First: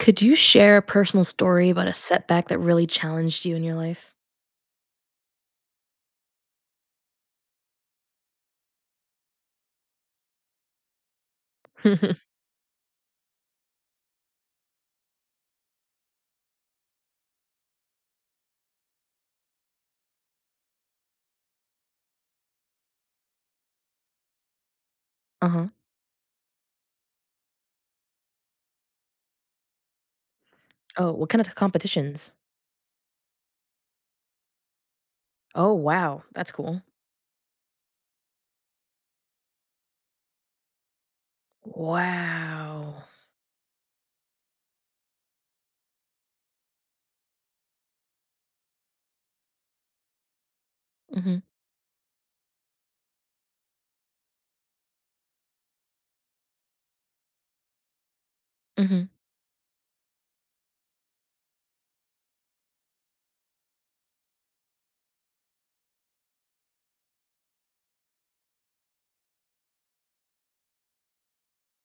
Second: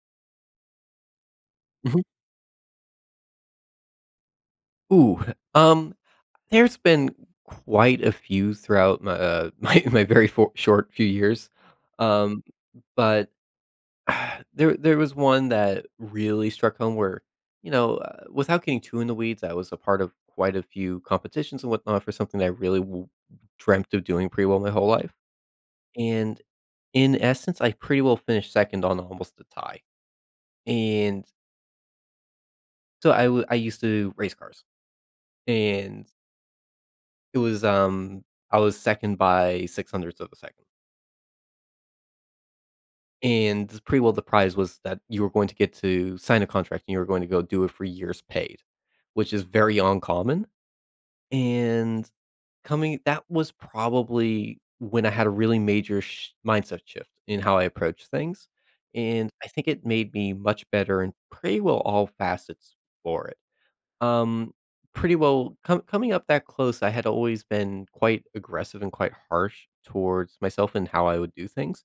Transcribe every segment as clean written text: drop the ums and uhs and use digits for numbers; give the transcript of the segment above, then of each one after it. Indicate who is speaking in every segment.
Speaker 1: Could you share a personal story about a
Speaker 2: Mhm.
Speaker 1: setback that really challenged you in your life?
Speaker 2: Ooh, um, there's been quite a few throughout my, my very for short few years, um, but there was one that really struck home where, you know, without getting too in the weeds, I was a part of quite a few competitions and whatnot for something that I really w dreamt of doing pretty well my whole life,
Speaker 1: Uh-huh.
Speaker 2: and in essence, I pretty well finished 2nd on almost a tie,
Speaker 1: Oh,
Speaker 2: and
Speaker 1: what kind of competitions?
Speaker 2: I used to race cars,
Speaker 1: Oh,
Speaker 2: and
Speaker 1: wow. That's cool.
Speaker 2: it was, I was second by six hundredths of a second,
Speaker 1: Wow.
Speaker 2: and the prize was that you were going to get to sign a contract and you were going to go do it for years paid, which is very uncommon,
Speaker 1: Mhm.
Speaker 2: and coming that was probably when I had a really major sh mindset shift in how I approach things,
Speaker 1: Mhm.
Speaker 2: and I think it made me much better in pretty well all facets for it. Um, pretty well coming up that close, I had always been quite aggressive and quite harsh towards myself and how I would do things.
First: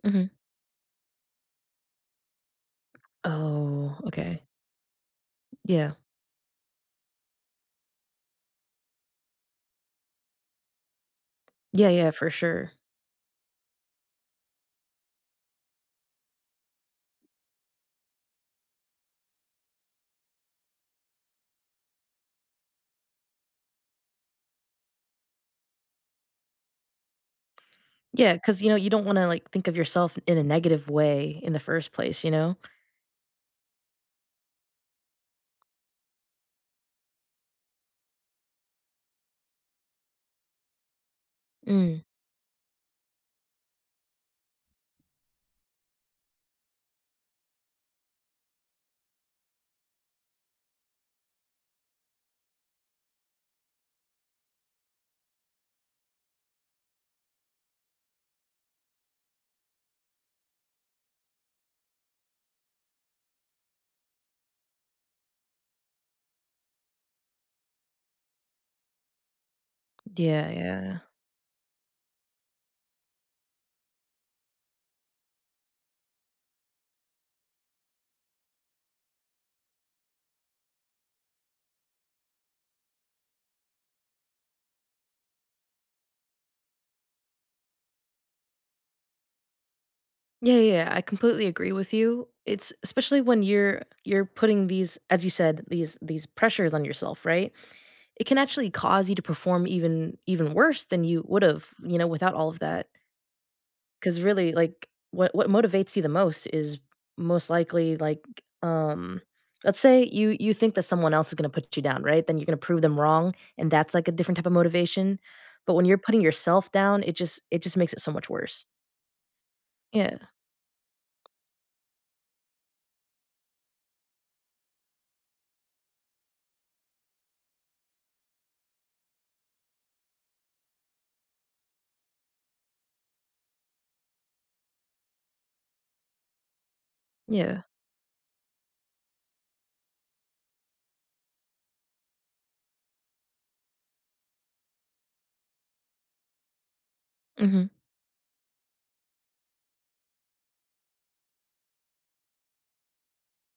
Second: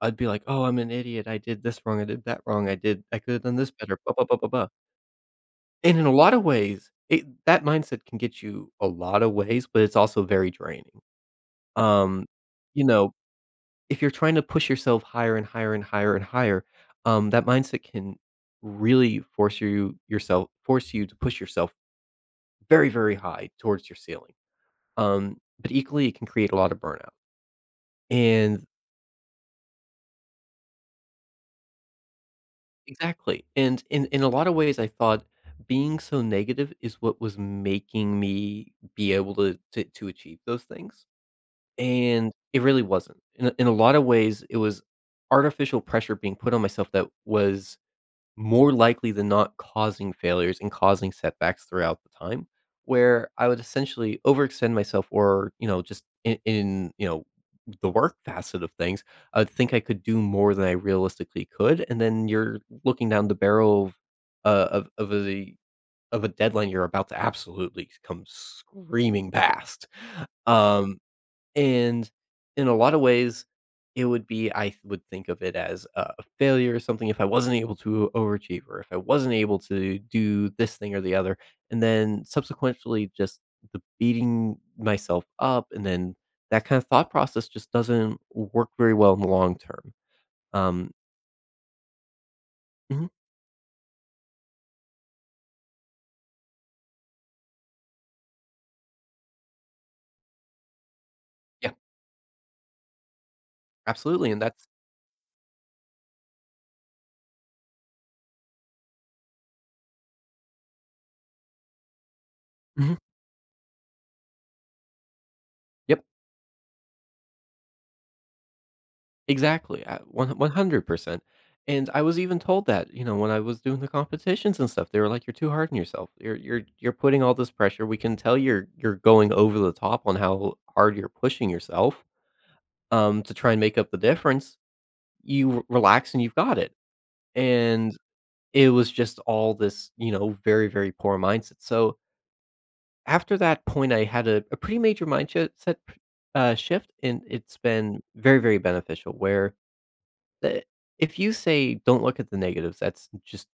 Speaker 2: I'd be
Speaker 1: Mhm.
Speaker 2: like, "Oh, I'm an idiot. I did this wrong. I did that wrong. I could have done this
Speaker 1: Oh,
Speaker 2: better, blah, blah, blah,
Speaker 1: okay.
Speaker 2: blah, blah."
Speaker 1: Yeah.
Speaker 2: And in a lot of ways, it that mindset can get you a lot of ways, but it's also very draining.
Speaker 1: Yeah, yeah,
Speaker 2: Um,
Speaker 1: for sure.
Speaker 2: you know, if you're trying to push yourself higher and higher and higher and higher, that mindset can really force you to push yourself very, very high towards your ceiling. But equally, it can create a lot of burnout.
Speaker 1: Yeah, because
Speaker 2: And
Speaker 1: you don't wanna, like, think of yourself in a negative way in the first place.
Speaker 2: exactly. And in a lot of ways, I thought being so negative is what was making me be able to achieve those things.
Speaker 1: Mm.
Speaker 2: And it really wasn't. In a lot of ways, it was artificial pressure being put on myself that was more likely than not causing failures and causing setbacks throughout the time, where I would essentially overextend myself or, you know, just the work facet of things, I would think I could do more than I realistically could. And then you're looking down the barrel of uh, of of a of a deadline you're about to absolutely come screaming past.
Speaker 1: Yeah, yeah.
Speaker 2: Um, and in a lot of ways, it would be I would think of it as a failure or something if I wasn't able to overachieve or if I wasn't able to do this thing or the other. And then subsequently, just the beating myself up. And then that kind of thought process just doesn't work very well in the long term.
Speaker 1: Yeah, yeah, yeah,
Speaker 2: Um,
Speaker 1: I completely agree with you. It's
Speaker 2: mhm,
Speaker 1: especially when you're putting these, as you said, these pressures on yourself, right? It can actually cause you to perform even worse than you would have,
Speaker 2: yeah,
Speaker 1: without all of that. Because
Speaker 2: absolutely. And
Speaker 1: really,
Speaker 2: that's,
Speaker 1: like, what motivates you the most is most likely like, um, let's say you think that someone else is going to put you down, right? Then you're going to prove
Speaker 2: mhm,
Speaker 1: them wrong, and that's like a different type of motivation. But when you're
Speaker 2: yep.
Speaker 1: putting yourself down, it just makes it so much worse.
Speaker 2: Exactly,
Speaker 1: Yeah,
Speaker 2: one 100%, and I was even told that, you know, when I was doing the competitions and stuff, they were like, "You're too hard on yourself. You're putting all this pressure. We can tell you're going over the top on how hard you're pushing yourself, to try and make up the difference. You relax and you've got it."
Speaker 1: yeah,
Speaker 2: And it was just all this, you know, very, very poor mindset. So, after that point, I had a pretty major mindset shift, and it's
Speaker 1: hmm.
Speaker 2: been very, very beneficial where The if you say, "Don't look at the negatives," that's just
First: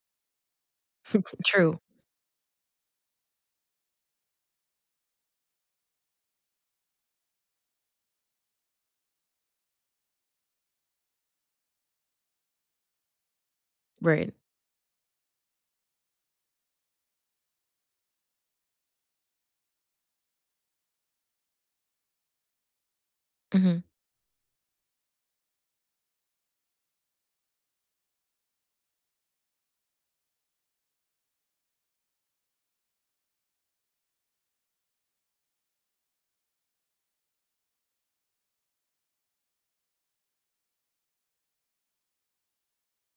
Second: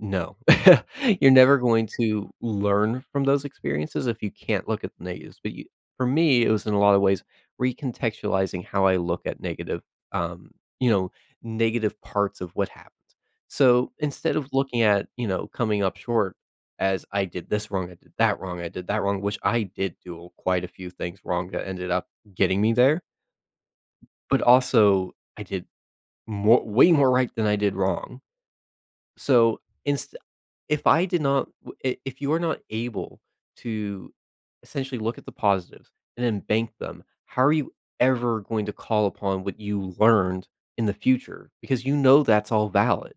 Speaker 2: no. You're never
Speaker 1: True.
Speaker 2: going to learn from those experiences if you can't look at the negatives, but you for me, it was in a lot of ways recontextualizing how I look at negative, um, you know, negative parts of what happened. So,
Speaker 1: Right.
Speaker 2: instead of looking at, you know, coming up short as I did this wrong, I did that wrong, I did that wrong, which I did do quite a few things wrong that ended up getting me there,
Speaker 1: Mhm.
Speaker 2: but also I did more way more right than I did wrong. So, inst if I did not w I if you are not able to essentially look at the positives and then bank them, how are you ever going to call upon what you learned in the future? Because you know that's all valid.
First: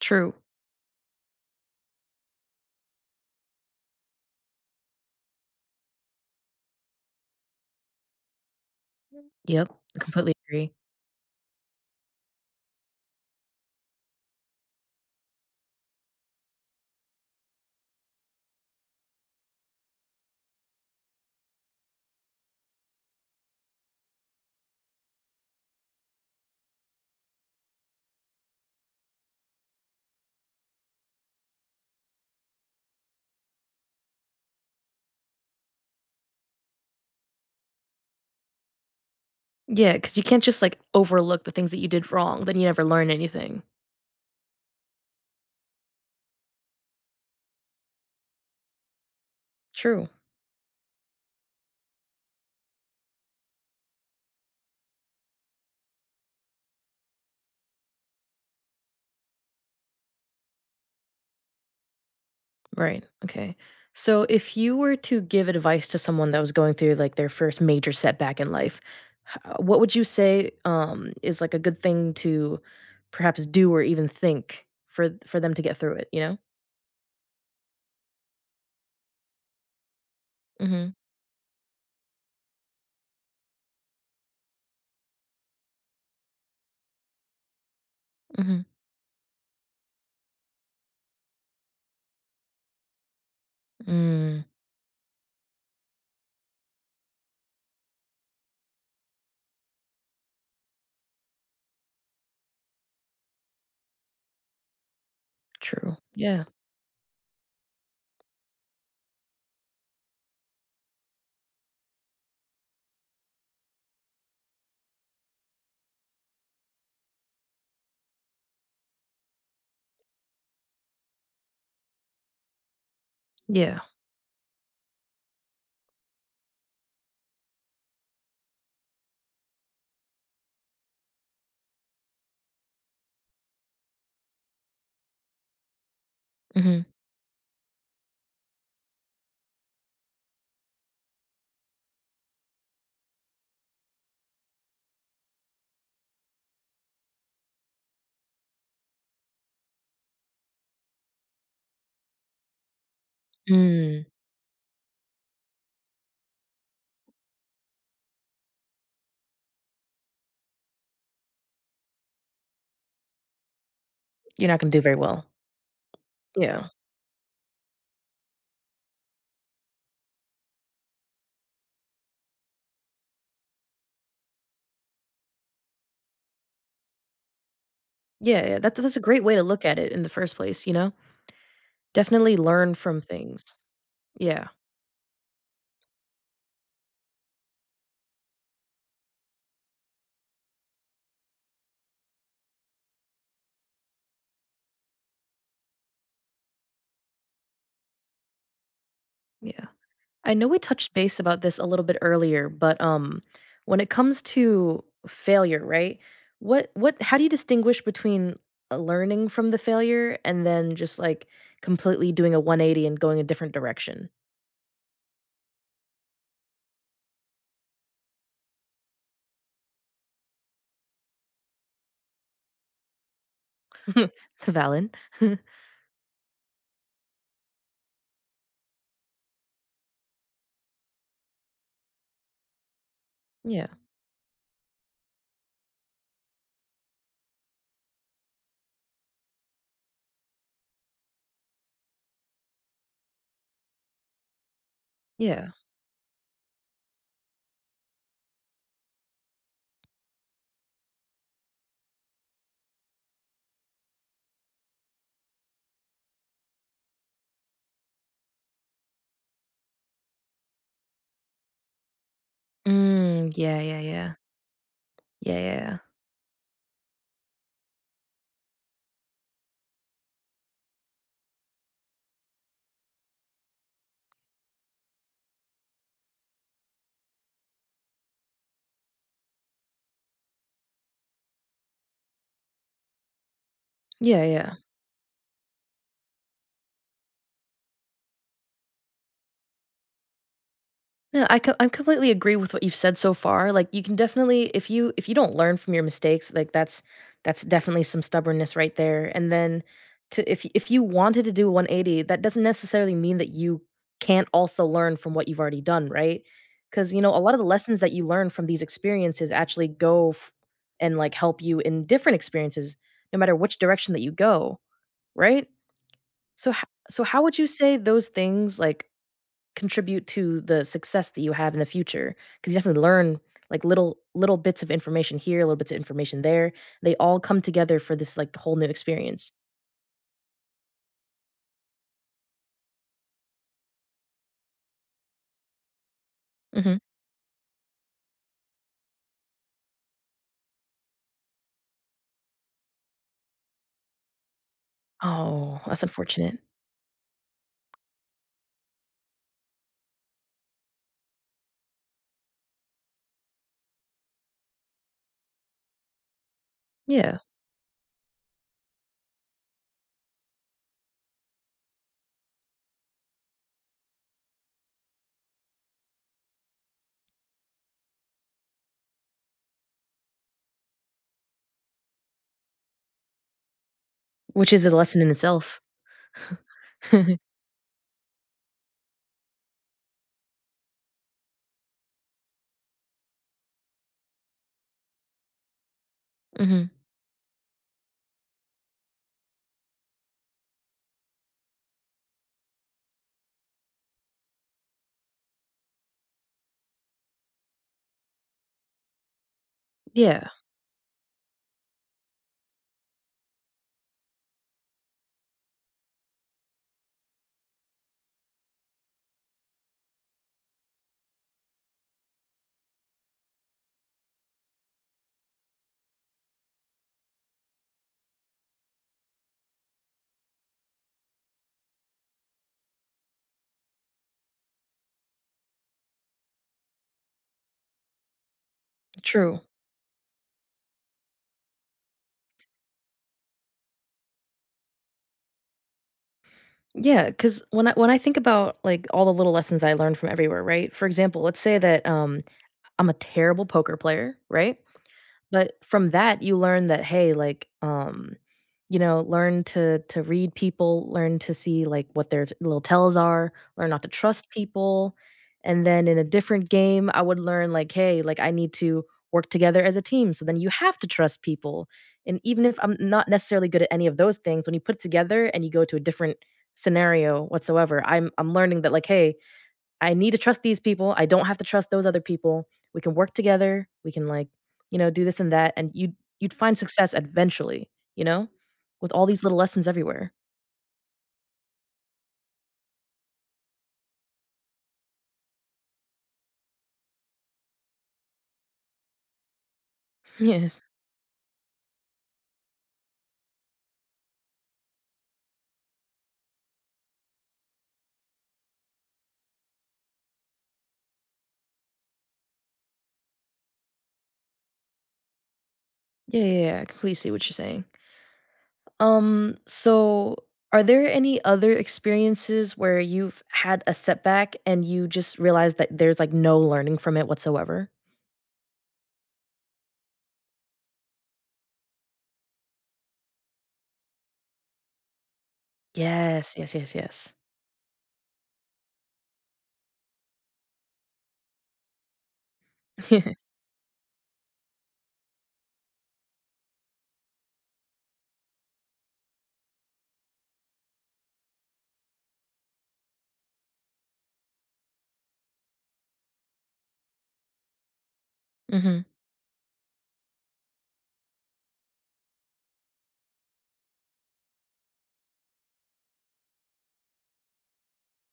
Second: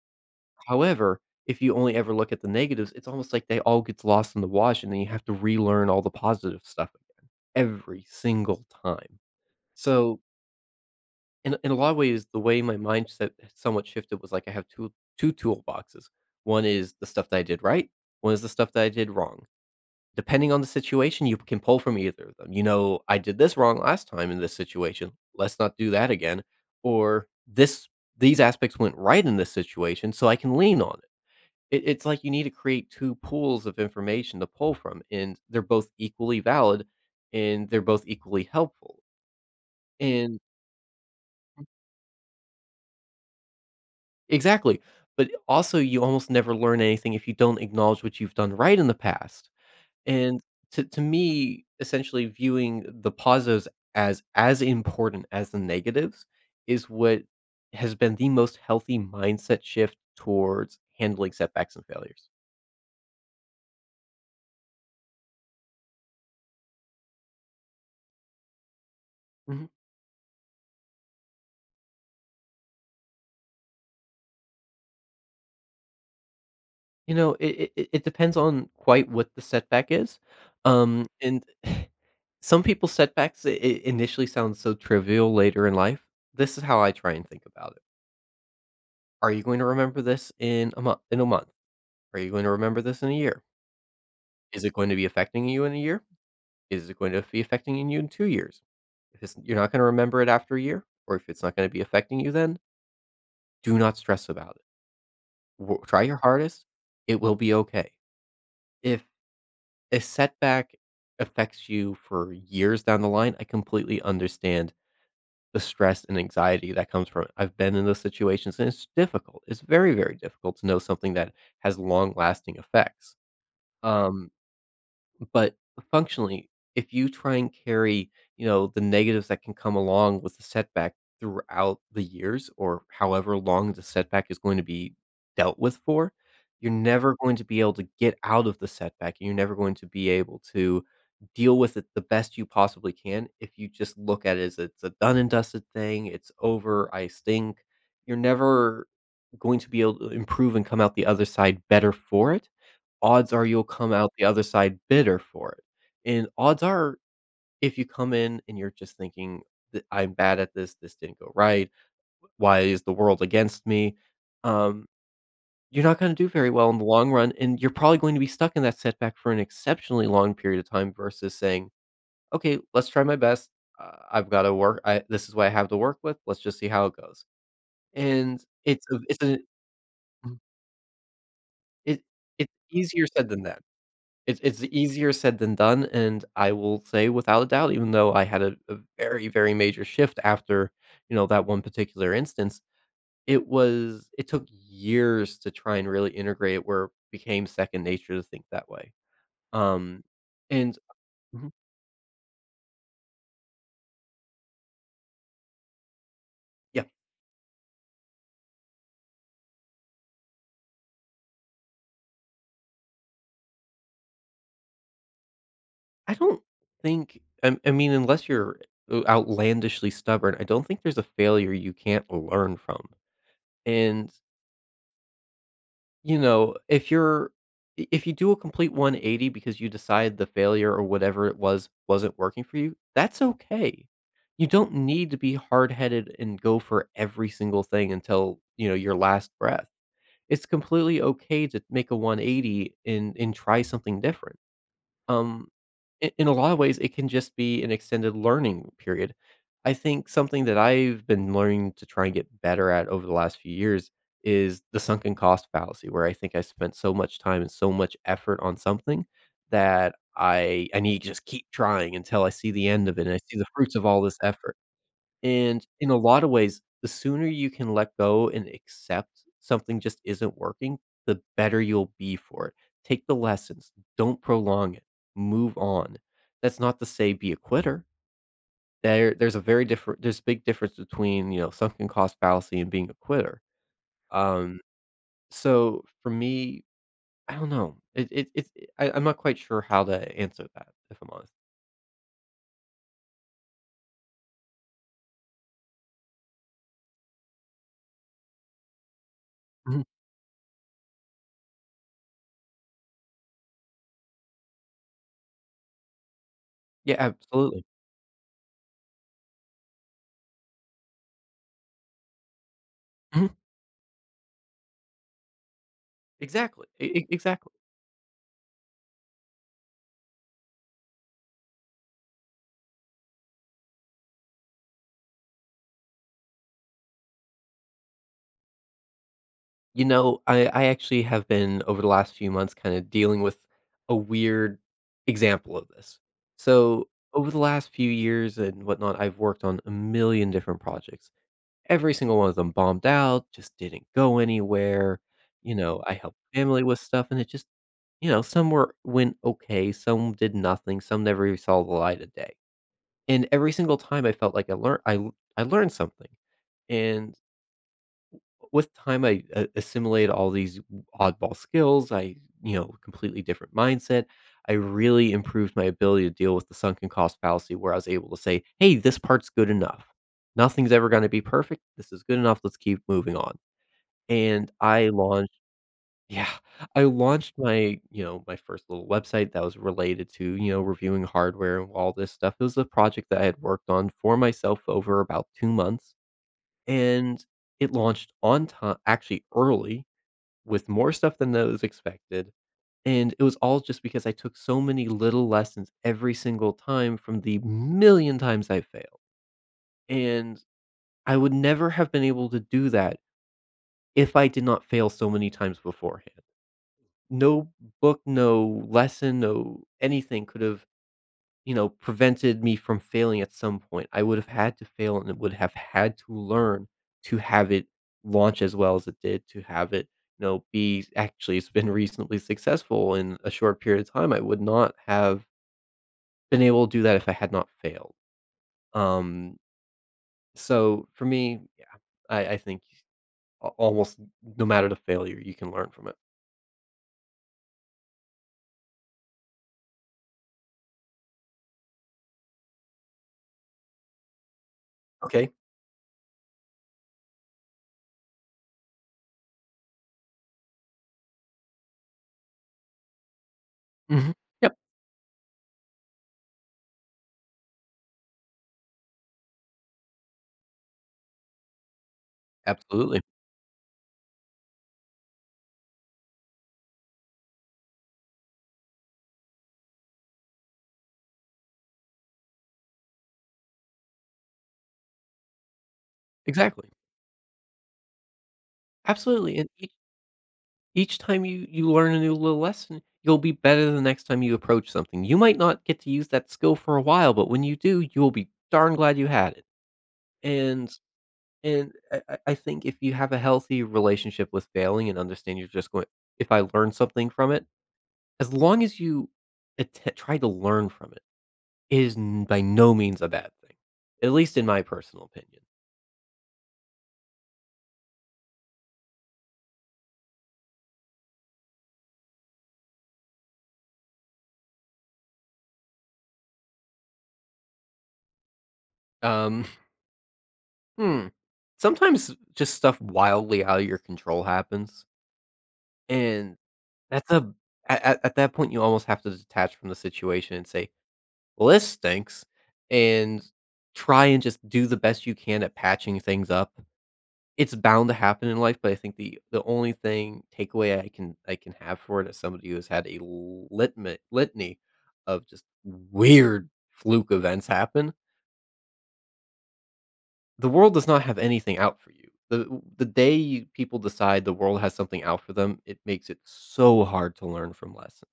Speaker 1: True.
Speaker 2: However, if you only ever look at the negatives, it's almost like they all gets lost in the wash, and then you have to relearn all the positive stuff again every single time.
Speaker 1: Yep.
Speaker 2: So
Speaker 1: Completely agree.
Speaker 2: in a lot of ways, the way my mindset somewhat shifted was like I have two toolboxes. One is the stuff that I did right. One is the stuff that I did wrong. Depending on the situation, you can pull from either of them. You know, I did this wrong last time in this situation. Let's not do that again. Or this these aspects went right in this situation, so I can lean on it. It's like you need to create two pools of information to pull from, and they're both equally valid, and they're both equally helpful.
Speaker 1: Yeah, because you can't just, like, overlook the things that you did wrong, then you never learn anything.
Speaker 2: Exactly, but also you almost never learn anything if you don't acknowledge what you've done right in the past,
Speaker 1: True.
Speaker 2: and to me, essentially viewing the positives as important as the negatives is what has been the most healthy mindset shift towards handling setbacks and failures.
Speaker 1: Right. Okay. So if you were to give advice to someone that was going through, like, their first major setback in life, h
Speaker 2: Mhm.
Speaker 1: what would you say, is, like, a good thing to perhaps do or even think for th for them to get through it.
Speaker 2: You know, it depends on quite what the setback is,
Speaker 1: Mhm.
Speaker 2: and some people's setbacks I initially sound so trivial later in life. This is how I try and think about it.
Speaker 1: Mhm.
Speaker 2: Are you going to remember this in a month? Are you going to remember this in a year?
Speaker 1: Mm.
Speaker 2: Is it going to be affecting you in a year? Is it going to be affecting you in 2 years? If it's you're not gonna remember it after a year, or if it's not gonna be affecting you then, do not stress about it. W
Speaker 1: True.
Speaker 2: Try your
Speaker 1: Yeah.
Speaker 2: hardest, it will be okay. If a setback affects you for years down the line, I completely understand the stress and anxiety that comes from it. I've been in those situations, and it's difficult. It's very, very difficult to know something that has long-lasting effects.
Speaker 1: Yeah.
Speaker 2: Um, but functionally, if you try and carry, you know, the negatives that can come along with the setback throughout the years or however long the setback is going to be dealt with for, you're
Speaker 1: Mhm.
Speaker 2: never going to be able to get out of the setback, and you're never going to be able to deal with it the best you possibly can if you just look at it as it's a done and dusted thing, it's over, I stink. You're never going to be able to improve and come out the other side better for it. Odds are you'll come
Speaker 1: Mm.
Speaker 2: out the other side bitter for it. And odds are if you come in and you're just thinking that I'm bad at this, this didn't go right, why is the world against me?
Speaker 1: You're not gonna do
Speaker 2: Um,
Speaker 1: very well.
Speaker 2: you're not gonna do very
Speaker 1: Yeah.
Speaker 2: well in the long run, and you're probably going to be stuck in that setback for an exceptionally long period of time versus saying, "Okay, let's try my best. I've gotta work I this is what I have to work with. Let's just see how it goes." And
Speaker 1: Yeah, yeah, that that's a great way to look at it in the first
Speaker 2: mm,
Speaker 1: place.
Speaker 2: it
Speaker 1: Definitely
Speaker 2: it's
Speaker 1: learn from
Speaker 2: easier said
Speaker 1: things.
Speaker 2: than done.
Speaker 1: Yeah,
Speaker 2: It's easier said than done, and I will say without a doubt, even though I had a very, very major shift after, you know, that one particular instance, it took years to try and really integrate it where it became second nature to think that way.
Speaker 1: yeah.
Speaker 2: Um,
Speaker 1: I know we
Speaker 2: and
Speaker 1: touched base about
Speaker 2: Mhm.
Speaker 1: this a little bit earlier, but, when it comes to failure, right? What
Speaker 2: Yeah,
Speaker 1: what how do you distinguish between, learning from the failure and then just, like, completely doing a 180 and going a different direction?
Speaker 2: I don't think I mean, unless you're outlandishly stubborn, I don't think there's a failure you can't learn from, and
Speaker 1: Valid.
Speaker 2: you know, if you're I if you do a complete 180 because you decide the failure or whatever it was wasn't working for you, that's
Speaker 1: Yeah,
Speaker 2: okay. You don't need to be hard-headed and go for every single thing until, you know, your last breath. It's completely okay to make a 180 and try something different. Um
Speaker 1: yeah.
Speaker 2: I in a lot of ways, it can just be an extended learning period. I think something that I've been learning to try and get better at over the last few years is the sunken cost fallacy, where I think I spent so much time and so much effort on something that I need to just keep trying until I see the end of it and I
Speaker 1: Mm,
Speaker 2: see the
Speaker 1: yeah,
Speaker 2: fruits
Speaker 1: yeah,
Speaker 2: of all
Speaker 1: yeah.
Speaker 2: this effort.
Speaker 1: Yeah, yeah,
Speaker 2: And
Speaker 1: yeah.
Speaker 2: in a lot of ways, the sooner you can let go and accept something just isn't working, the better you'll be for it. Take the lessons, don't prolong it, move on. That's not to say be a quitter. There's a big difference between sunken cost fallacy and being a quitter.
Speaker 1: Yeah, yeah.
Speaker 2: Um, so for me, I don't know. I'm not quite sure how to answer that if I'm
Speaker 1: No,
Speaker 2: honest.
Speaker 1: I completely agree with what you've said so far, like, you can definitely if you don't learn from your mistakes, like, that's definitely some stubbornness right there, and then
Speaker 2: Mhm.
Speaker 1: to if if you wanted to do a 180, that doesn't necessarily mean that you can't also learn from what you've already done, right? Because
Speaker 2: Yeah,
Speaker 1: a lot of the
Speaker 2: absolutely.
Speaker 1: lessons that you learn from these experiences actually go f and, like, help you in different experiences, no
Speaker 2: Mhm.
Speaker 1: matter which direction that you go, right? So ho
Speaker 2: Exactly. E-
Speaker 1: so
Speaker 2: e-
Speaker 1: how would you
Speaker 2: exactly.
Speaker 1: say those things, like, contribute to the success that you have in the future because you definitely learn, like, little bits of information here, little bits of information there. They all come together for this, like, whole new experience.
Speaker 2: You know, I actually have been over the last few months kinda dealing with a weird example of this.
Speaker 1: Mhm.
Speaker 2: So, over the last few years and whatnot, I've worked on a million different projects. Every single one of them bombed out, just didn't go anywhere. You
Speaker 1: Oh, that's
Speaker 2: know, I helped
Speaker 1: unfortunate.
Speaker 2: family with stuff, and it just, some were went okay, some did nothing, some never even saw the light of day. And every single time I felt like I learned something. And
Speaker 1: Yeah,
Speaker 2: with time, I a assimilate all these oddball skills. Completely different mindset. I really improved my ability to deal with the sunken cost fallacy where I was able to say, "Hey, this part's good enough. Nothing's ever gonna be perfect. This is good enough. Let's keep moving on." And
Speaker 1: which is a
Speaker 2: I
Speaker 1: lesson in
Speaker 2: launched
Speaker 1: itself.
Speaker 2: yeah, I launched my, you know, my first little website that was related to, you know, reviewing hardware and all this stuff. It was a project that I had worked on for myself over about 2 months.
Speaker 1: Mhm.
Speaker 2: And it launched on time, actually early, with more stuff than that was expected, and it was all just because I took so many little lessons every single time from the million times I failed,
Speaker 1: Yeah,
Speaker 2: and I would never have been able to do that if I did not fail so many times beforehand. No book, no lesson, no anything could have, prevented me from failing at some point. I would have had to fail and would have had to learn to have it launch as well as it did, to have it, be actually it's been reasonably successful in a short period of time. I would not have been able to do that if I had not failed. Um,
Speaker 1: true.
Speaker 2: so for me, yeah, I think almost no matter the failure, you can learn from it.
Speaker 1: Yeah, because when I think about, like, all the little lessons I learned from everywhere, right? For example, let's say that, I'm a terrible poker player, right?
Speaker 2: Okay.
Speaker 1: But from that, you learn that, hey, like, learn to read people, learn to see like what their little tells are, learn not to
Speaker 2: Hmm.
Speaker 1: trust
Speaker 2: Yep.
Speaker 1: people. And then in a different game, I would learn like, hey, like I need to work together as a team. So then you have to trust people. And even if I'm
Speaker 2: Absolutely.
Speaker 1: not necessarily good at any of those things, when you put it together and you go to a different scenario whatsoever, I'm learning that like, hey, I need to trust these people. I don't have to trust those other people. We can work together. We can like, do this and that, and you'd find
Speaker 2: Exactly.
Speaker 1: success eventually, you know, with all these
Speaker 2: Absolutely.
Speaker 1: little
Speaker 2: And
Speaker 1: lessons everywhere.
Speaker 2: each time you learn a new little lesson, you'll be better the next time you approach something. You might not get to use that skill for a while, but when you do, you'll be darn glad you had it.
Speaker 1: Yeah.
Speaker 2: And and I think if you have a healthy relationship with failing and understand you're just going, if I learn something from it, as long as you try to learn from it, it is by no means a bad thing, at least in my personal opinion.
Speaker 1: Yeah, yeah, yeah. I completely see what you're saying. So are there any other experiences where you've had a setback and you just realize that there's like no learning from it whatsoever?
Speaker 2: Um, hmm. Sometimes just stuff wildly out of your control happens,
Speaker 1: Yes,
Speaker 2: and
Speaker 1: yes, yes,
Speaker 2: that's
Speaker 1: yes.
Speaker 2: a, at that point, you almost have to detach from the situation and say, "Well, this stinks," and try and just do the best you can at patching things up. It's bound to happen in life, but I think the only thing takeaway I can have for it as somebody who has had a litma litany of just weird fluke events happen,
Speaker 1: Hmm.
Speaker 2: the world does not have anything out for you. The day you people decide the world has something out for them, it makes it so hard to learn from lessons.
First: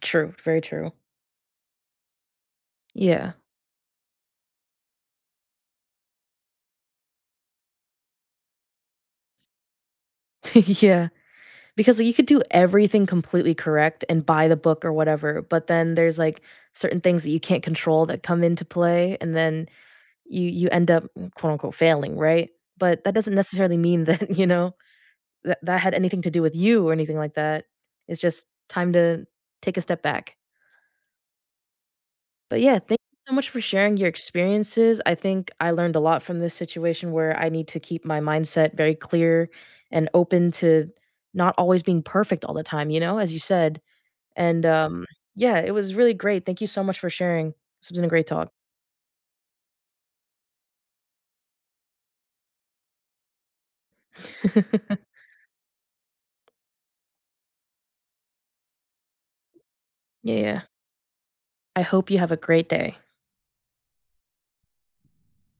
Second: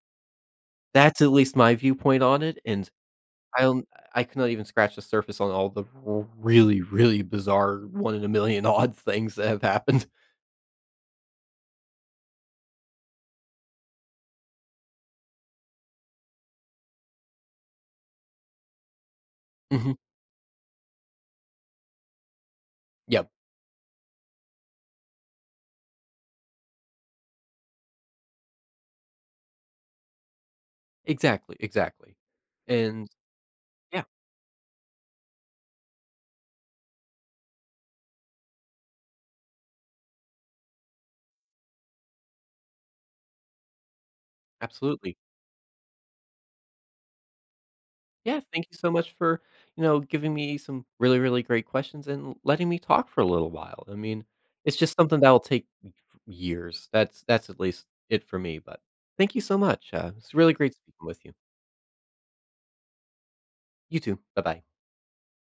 Speaker 1: True, very true.
Speaker 2: That's at least my viewpoint on it, and
Speaker 1: Yeah.
Speaker 2: I don't, I could not even scratch the surface on all the r really, really bizarre one-in-a-million odd things that have happened.
Speaker 1: Yeah. Because like, you could do everything completely correct and buy the book or whatever, but then there's, like, certain things that you can't control that come into play, and then
Speaker 2: Mhm.
Speaker 1: you end up, mm, quote, unquote, "failing," right? But that
Speaker 2: Yep.
Speaker 1: doesn't necessarily mean that, that that had anything to do with you or anything like that. It's just time to take a step back.
Speaker 2: Exactly, exactly.
Speaker 1: But, yeah, thank
Speaker 2: And
Speaker 1: you so much for sharing
Speaker 2: yeah,
Speaker 1: your experiences. I think I learned a lot from this situation where I need to keep my mindset very clear and open to not always being perfect all the time, as you said. And,
Speaker 2: absolutely.
Speaker 1: yeah, it was really great. Thank you so much for sharing. This has been a great
Speaker 2: Yeah,
Speaker 1: talk.
Speaker 2: thank you so much for, you know, giving me some really, really great questions and letting me talk for a little while. I mean, it's just something that'll take years. That's at least it for me, but thank you so much. It's
Speaker 1: Yeah.
Speaker 2: really
Speaker 1: Yeah.
Speaker 2: great speaking with you.
Speaker 1: I hope you have a great day.
Speaker 2: You too. Bye-bye.